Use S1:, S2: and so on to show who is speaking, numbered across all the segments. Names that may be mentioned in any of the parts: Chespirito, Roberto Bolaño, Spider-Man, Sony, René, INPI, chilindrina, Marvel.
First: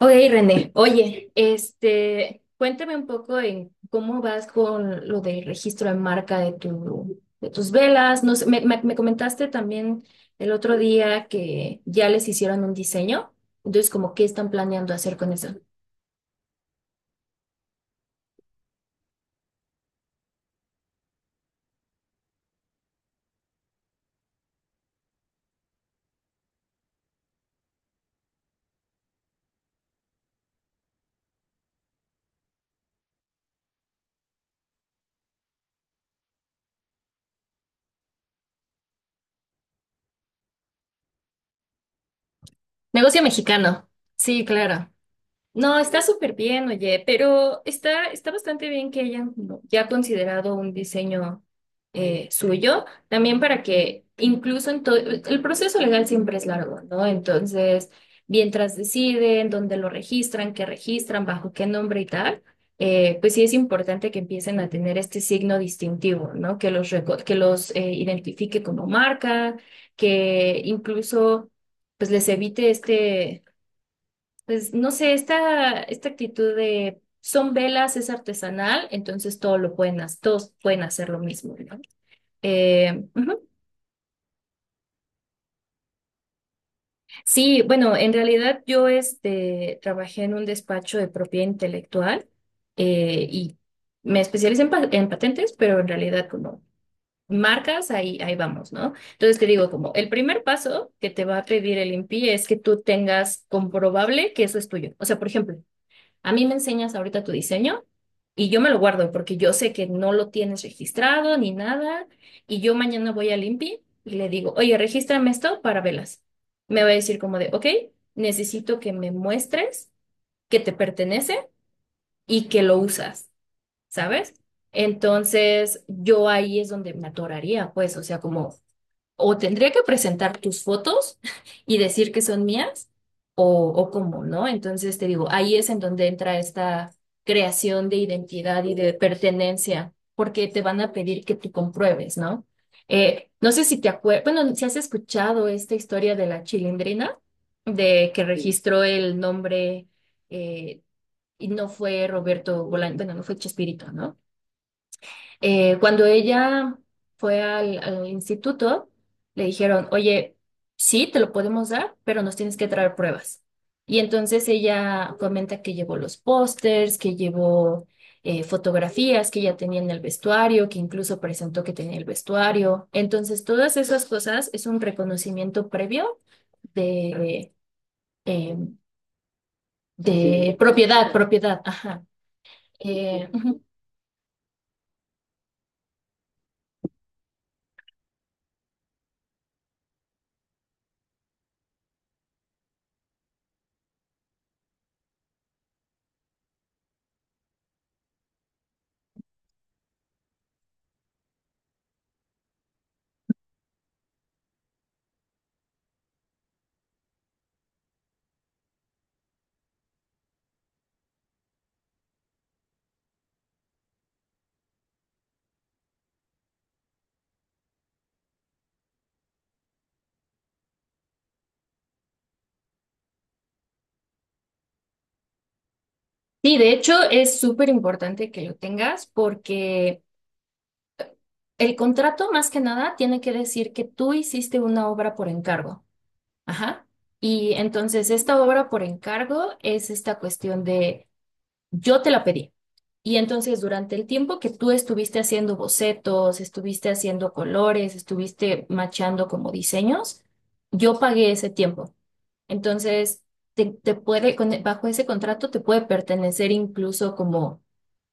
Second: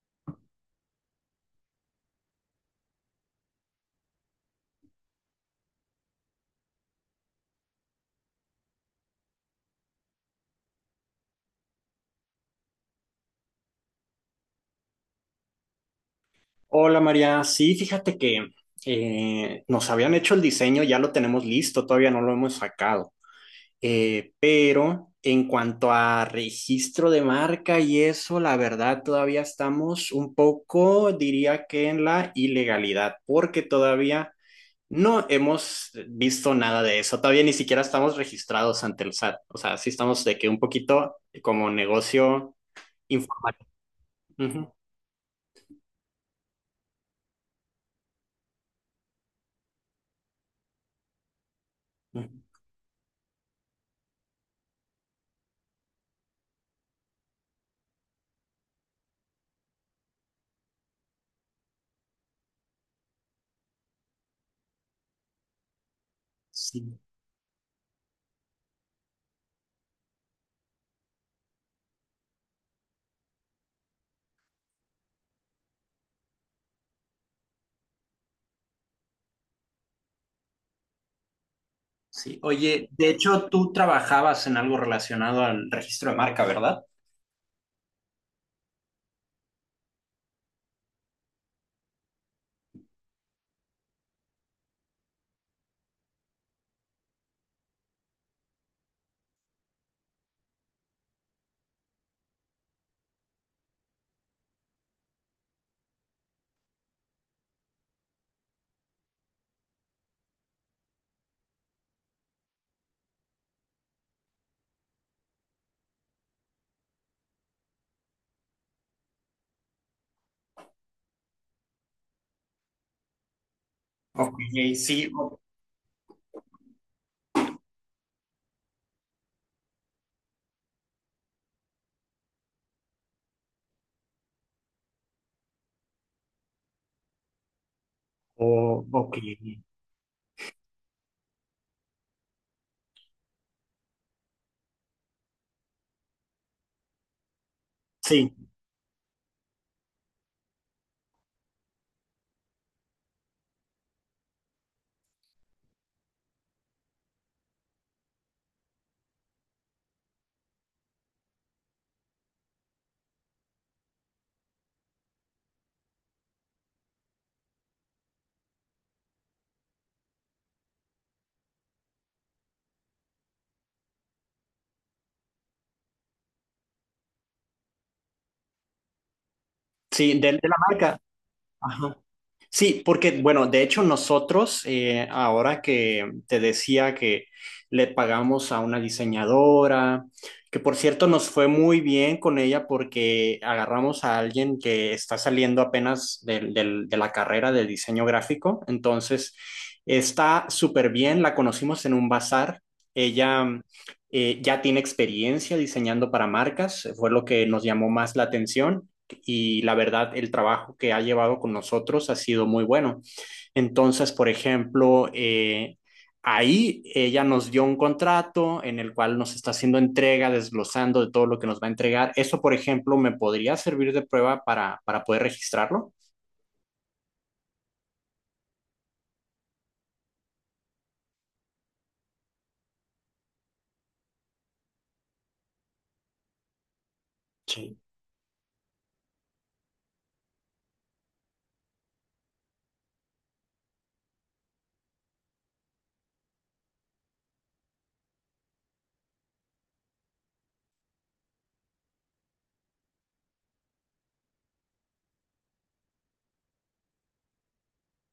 S1: Ok, René, oye, este, cuéntame un poco en cómo vas con lo del registro de marca de de tus velas. No sé, me comentaste también el otro día que ya les hicieron un diseño. Entonces, como, ¿qué están planeando hacer con eso?
S2: Hola María, sí, fíjate que nos habían hecho el diseño, ya lo tenemos listo, todavía no lo hemos sacado. Pero en cuanto a registro de marca y eso, la verdad todavía estamos un poco, diría que en la ilegalidad, porque todavía no hemos visto nada de eso, todavía ni siquiera estamos registrados ante el SAT. O sea, sí estamos de que un poquito como negocio
S1: Negocio
S2: informal.
S1: mexicano. Sí,
S2: Ujú,
S1: claro. No, está súper bien, oye, pero está bastante bien que hayan como ya considerado un diseño
S2: ujú.
S1: suyo, también para que incluso en todo, el proceso legal siempre es largo, ¿no? Entonces, mientras deciden dónde lo registran, qué registran, bajo qué nombre y tal, pues sí es importante que empiecen a tener este signo distintivo, ¿no? Que los,
S2: Sí.
S1: reco- que los eh, identifique como marca, que incluso pues les evite este. Pues no sé, esta actitud de son velas, es artesanal, entonces todo todos pueden hacer lo mismo, ¿no?
S2: Sí, oye, de
S1: Ujú.
S2: hecho tú trabajabas en algo relacionado al registro de marca, ¿verdad?
S1: Sí, bueno, en realidad yo este, trabajé en un despacho de propiedad intelectual y me especialicé en patentes, pero en realidad como marcas, ahí vamos, ¿no? Entonces te digo, como el primer paso que te va a pedir el INPI es que tú tengas comprobable que eso es tuyo. O sea, por ejemplo, a mí me enseñas ahorita tu diseño y yo me lo guardo porque yo sé que no lo tienes registrado ni nada. Y yo mañana voy al INPI y le digo, oye, regístrame esto para velas. Me va a decir como de, ok, necesito que me muestres que te pertenece y que lo usas, ¿sabes?
S2: Ok, sí,
S1: Entonces, yo ahí es donde me atoraría, pues, o sea, como o tendría que presentar tus fotos y decir que son mías, o cómo, ¿no? Entonces te digo, ahí es en donde entra esta creación de identidad y de
S2: ok,
S1: pertenencia, porque te van a pedir que tú compruebes, ¿no? No sé si te acuerdas, bueno, si has escuchado esta historia de la chilindrina, de que Sí.
S2: sí,
S1: registró el nombre eh, y no fue Roberto Bolaño, bueno, no fue Chespirito, ¿no? Cuando ella fue al instituto, le dijeron, oye, sí, te lo podemos dar, pero nos tienes que traer pruebas. Y entonces ella comenta que llevó los pósters, que llevó fotografías que ella tenía en el vestuario, que incluso presentó que tenía el vestuario. Entonces, todas esas cosas es un reconocimiento previo de, eh,
S2: sí, de
S1: de
S2: la marca.
S1: propiedad, propiedad,
S2: Ajá.
S1: ajá.
S2: Sí, porque, bueno,
S1: Ujú.
S2: de hecho nosotros, ahora que te decía que le pagamos a una diseñadora, que por cierto nos fue muy bien con ella porque agarramos a alguien que está saliendo apenas de la carrera de diseño gráfico, entonces está súper bien, la conocimos en un bazar, ella ya tiene experiencia diseñando para marcas, fue lo que nos llamó más la atención y la verdad el trabajo que ha llevado con nosotros ha sido muy bueno. Entonces, por ejemplo, ahí ella nos dio un contrato en el cual nos está haciendo entrega, desglosando de todo lo que nos va a entregar. Eso, por ejemplo, me podría servir de prueba para poder registrarlo.
S1: Sí, de hecho es súper importante que lo tengas porque el contrato, más que nada, tiene que decir que tú hiciste una obra por encargo. Ajá. Y
S2: Sí.
S1: entonces esta obra por encargo es esta cuestión de yo te la pedí. Y entonces durante el tiempo que tú estuviste haciendo bocetos, estuviste haciendo colores, estuviste machando como diseños, yo pagué ese tiempo. Entonces, bajo ese contrato te puede pertenecer incluso como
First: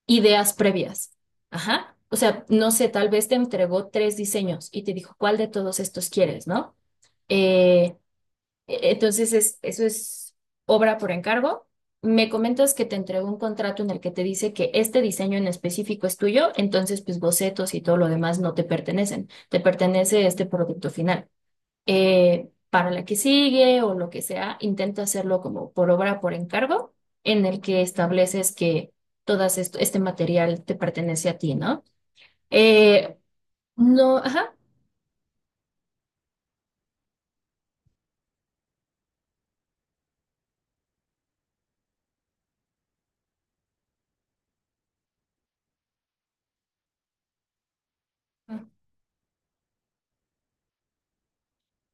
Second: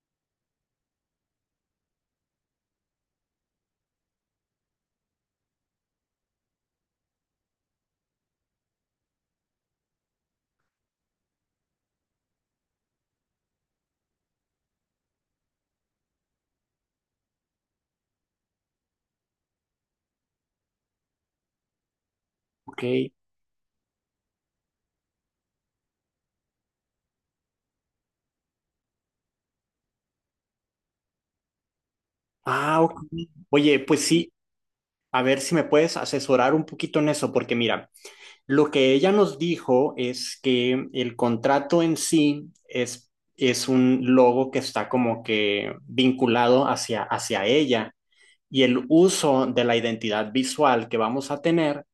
S1: ideas previas. Ajá. O sea, no sé, tal vez te entregó tres diseños y te dijo, ¿cuál de todos estos quieres, no? Entonces, eso es obra por encargo. Me comentas que te entregó un contrato en el que te dice que este diseño en específico es tuyo, entonces, pues bocetos y todo lo demás no te pertenecen, te pertenece este producto final
S2: Ok.
S1: para la que sigue o lo que sea, intenta hacerlo como por obra, por encargo, en el que estableces que todo este material te pertenece a ti, ¿no?
S2: Ah, ok.
S1: Eh,
S2: Oye, pues
S1: no,
S2: sí,
S1: ajá.
S2: a ver si me puedes asesorar un poquito en eso, porque mira, lo que ella nos dijo es que el contrato en sí es un logo que está como que vinculado hacia, hacia ella y el uso de la identidad visual que vamos a tener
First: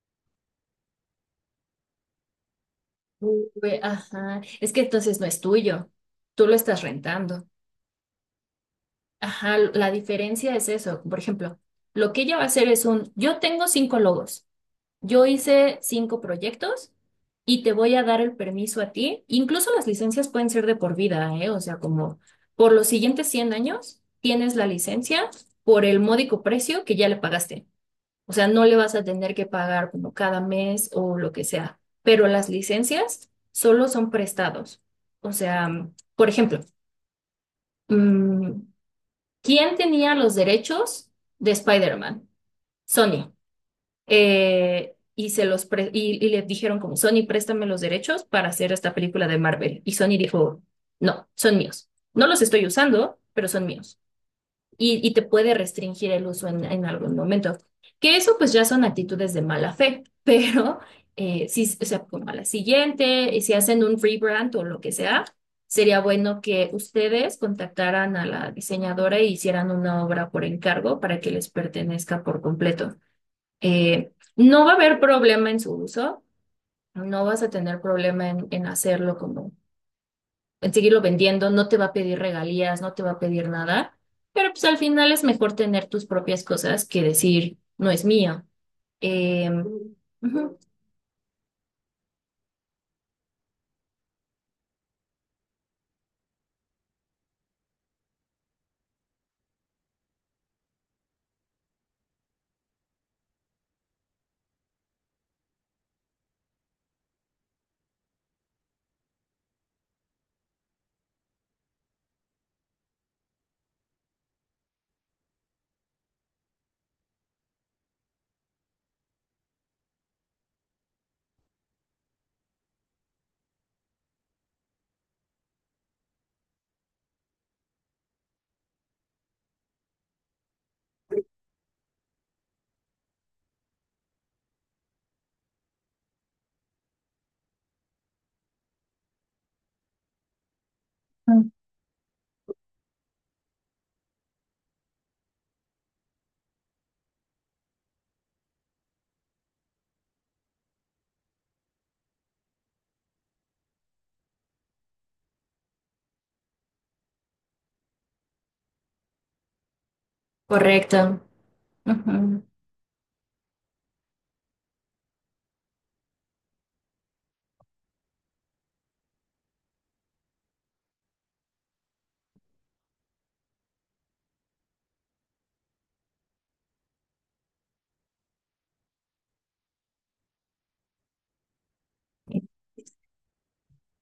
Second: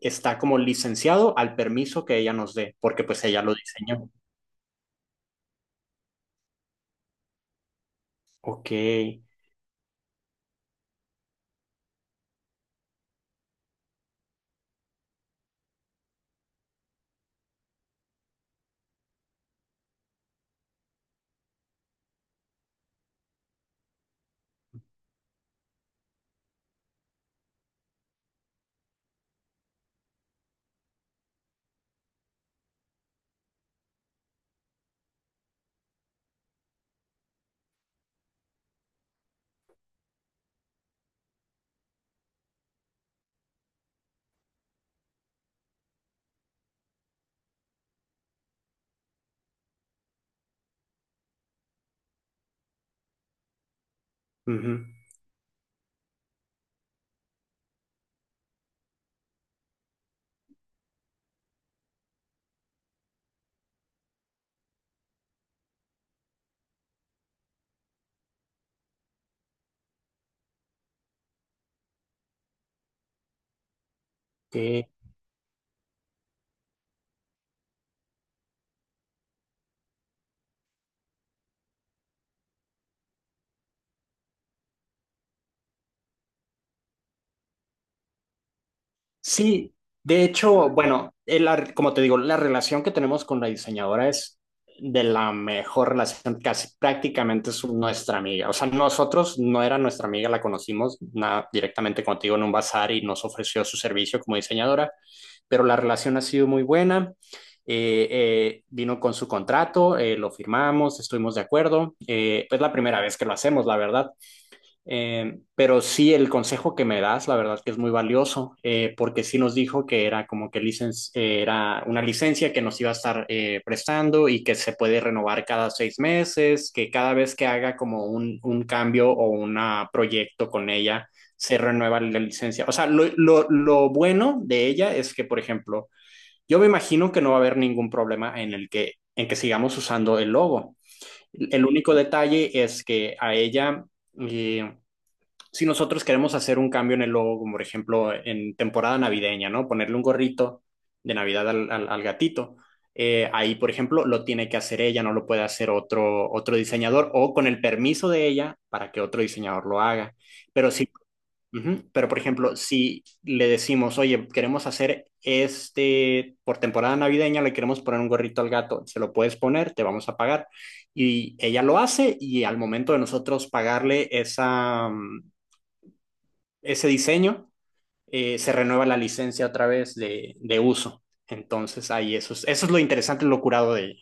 S2: está como licenciado al permiso que ella nos dé, porque pues ella lo
S1: Uy,
S2: diseñó.
S1: ajá. Es que entonces no es tuyo, tú lo estás rentando.
S2: Ok.
S1: Ajá, la diferencia es eso. Por ejemplo, lo que ella va a hacer es un, yo tengo cinco logos. Yo hice cinco proyectos y te voy a dar el permiso a ti. Incluso las licencias pueden ser de por vida, ¿eh? O sea, como por los siguientes 100 años tienes la licencia por el módico precio que ya le pagaste. O sea, no le vas a tener que pagar como cada mes o lo que sea. Pero las licencias solo son prestados. O sea, por ejemplo, mm, ¿quién tenía los derechos de Spider-Man? Sony y se los pre- y le dijeron como, Sony, préstame los derechos para hacer esta película de Marvel. Y Sony dijo, no, son míos. No los estoy usando, pero son míos.
S2: Ujú,
S1: Y te puede restringir el uso en algún momento. Que eso pues ya son actitudes de mala fe, pero si, o sea, como a la siguiente, y si hacen un rebrand o lo que sea, sería bueno que ustedes contactaran a la diseñadora e hicieran una obra por encargo para que les pertenezca por completo. No va a
S2: ok.
S1: haber problema en su uso, no vas a tener problema en hacerlo como, en seguirlo vendiendo, no te va a pedir regalías, no te va a pedir nada, pero pues al final es mejor tener tus propias cosas que decir, no es mío. Eh,
S2: Sí, de
S1: Ujú.
S2: hecho, bueno, como te digo, la relación que tenemos con la diseñadora es de la mejor relación, casi prácticamente es nuestra amiga. O sea, nosotros no era nuestra amiga, la conocimos directamente contigo en un bazar y nos ofreció su servicio como diseñadora, pero la relación ha sido muy buena. Vino con su contrato, lo firmamos, estuvimos de acuerdo. Es la primera vez que lo hacemos, la verdad. Pero sí, el consejo que me das, la verdad que es muy valioso, porque sí nos dijo que era como que era una licencia que nos iba a estar prestando y que se puede renovar cada 6 meses, que cada vez que haga como un cambio o un proyecto con ella, se renueva la licencia. O sea, lo bueno de ella es que, por ejemplo, yo me imagino que no va a haber ningún problema en el que, en que sigamos usando el logo.
S1: Mm.
S2: El único detalle es que a ella... eh, si nosotros queremos hacer un cambio en el logo, como por ejemplo en temporada navideña, ¿no? Ponerle un gorrito de Navidad al gatito. Ahí, por ejemplo, lo tiene que hacer ella, no lo puede hacer otro, otro diseñador o con el permiso de ella para que otro diseñador lo haga. Pero sí,
S1: Correcto.
S2: ujú, pero por
S1: Ujú.
S2: ejemplo, si le decimos, oye, queremos hacer este, por temporada navideña le queremos poner un gorrito al gato, se lo puedes poner, te vamos a pagar. Y ella lo hace y al momento de nosotros pagarle esa, ese diseño, se renueva la licencia otra vez de uso. Entonces, ahí eso es lo interesante, lo curado de ella.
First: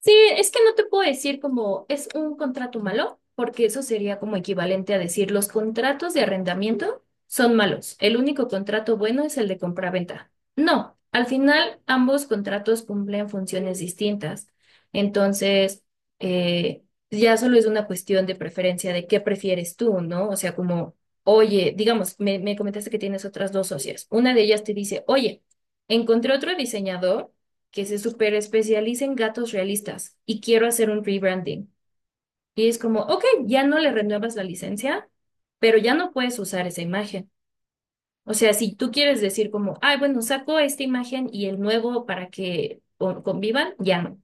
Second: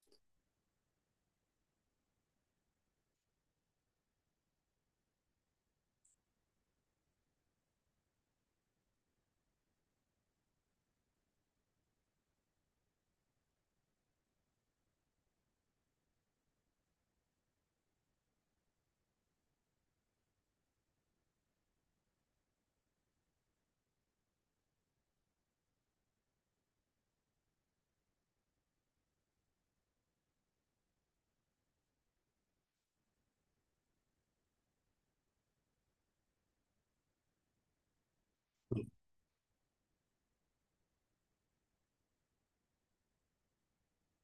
S1: Sí, es que no te puedo decir como es un contrato malo, porque eso sería como equivalente a decir los contratos de arrendamiento son malos. El único contrato bueno es el de compraventa. No, al final ambos contratos cumplen funciones distintas. Entonces, eh, ya solo es una cuestión de preferencia de qué prefieres tú, ¿no? O sea, como, oye, digamos, me comentaste que tienes otras dos socias. Una de ellas te dice, oye, encontré otro diseñador que se super especializa en gatos realistas y quiero hacer un rebranding. Y es como, ok, ya no le renuevas la licencia, pero ya no puedes usar esa imagen. O sea, si tú quieres decir como, ay, bueno, saco esta imagen y el nuevo para que convivan, ya no.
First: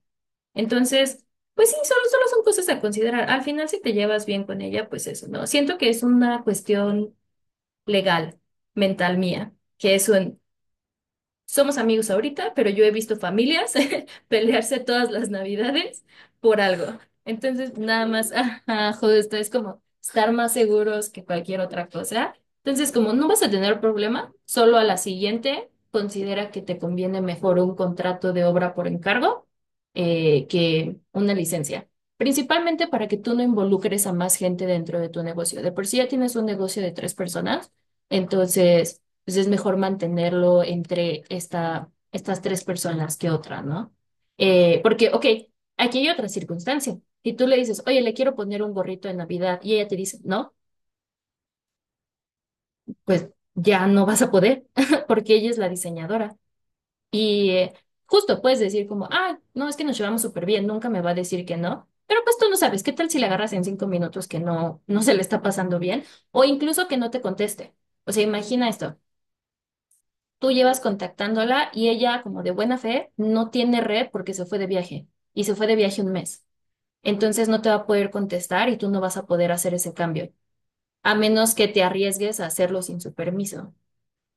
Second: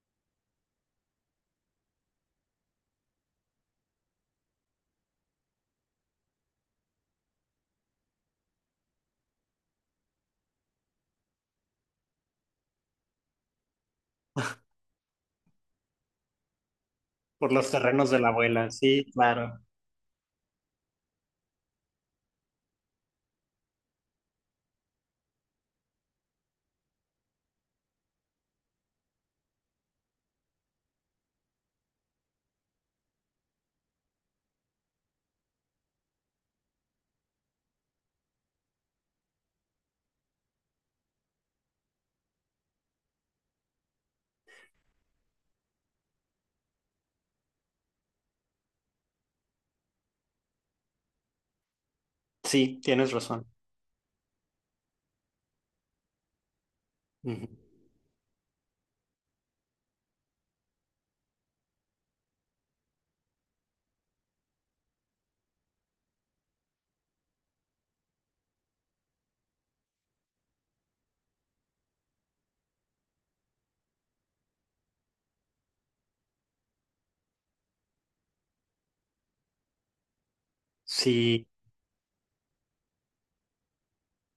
S1: Entonces, pues sí, solo son cosas a considerar. Al final, si te llevas bien con ella, pues eso, ¿no? Siento que es una cuestión legal, mental mía, que es un. Somos amigos ahorita, pero yo he visto familias pelearse todas las navidades por algo.
S2: Por los
S1: Entonces, nada
S2: terrenos de la
S1: más,
S2: abuela,
S1: ajá,
S2: sí,
S1: justo, es
S2: claro.
S1: como estar más seguros que cualquier otra cosa. Entonces, como no vas a tener problema, solo a la siguiente considera que te conviene mejor un contrato de obra por encargo que una licencia. Principalmente para que tú no involucres a más gente dentro de tu negocio. De por sí ya tienes un negocio de tres personas, entonces pues es mejor mantenerlo entre estas tres personas que otra, ¿no? Porque, ok, aquí hay otra circunstancia. Si tú le dices, oye, le quiero poner un gorrito de Navidad y ella te dice, no,
S2: Sí, tienes
S1: pues
S2: razón.
S1: ya no vas a poder porque ella es la diseñadora.
S2: Ujú.
S1: Y justo puedes decir como, ah, no, es que nos llevamos súper bien, nunca me va a decir que no. Pero pues tú no sabes, ¿qué tal si le agarras en 5 minutos que no se le está pasando bien? O incluso que no te conteste. O sea, imagina esto. Tú llevas contactándola y ella, como de buena fe, no tiene red porque se fue de viaje y se fue de viaje un mes. Entonces no te va a poder contestar y tú no vas a poder hacer ese cambio, a
S2: Sí,
S1: menos que te arriesgues a hacerlo sin su permiso.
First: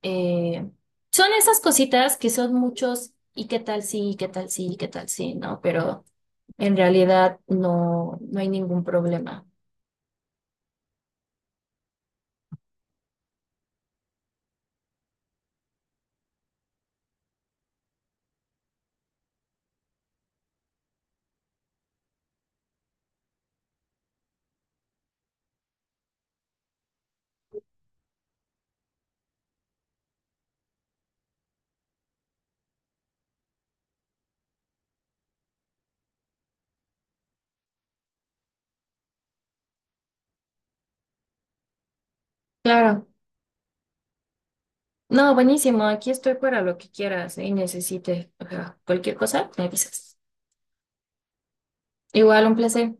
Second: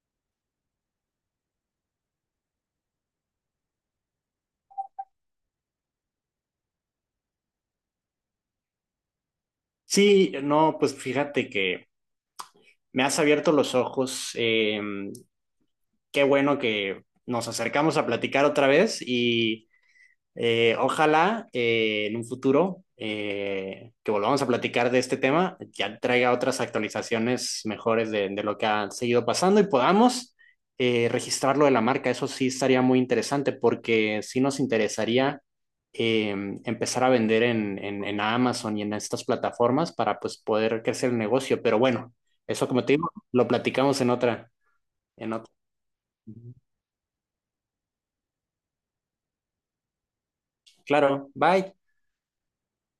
S1: Eh, Son esas cositas que son muchos y qué tal sí, y qué tal sí, y qué tal sí, ¿no? Pero en realidad no, no hay ningún problema.
S2: sí, no, pues fíjate que me has abierto los ojos. Qué bueno que nos acercamos a platicar otra vez y ojalá en un futuro que volvamos a platicar de este tema, ya traiga otras actualizaciones mejores de lo que ha seguido pasando y podamos registrar lo de la marca. Eso sí estaría muy interesante porque sí nos interesaría eh, empezar a vender en Amazon y en estas plataformas para pues, poder crecer el negocio. Pero bueno, eso como te
S1: Claro.
S2: digo, lo platicamos en otra,
S1: No,
S2: en otra.
S1: buenísimo. Aquí estoy para lo que quieras, ¿eh? Y necesite. O sea, cualquier cosa, me avisas.
S2: Claro, bye.
S1: Igual, un placer.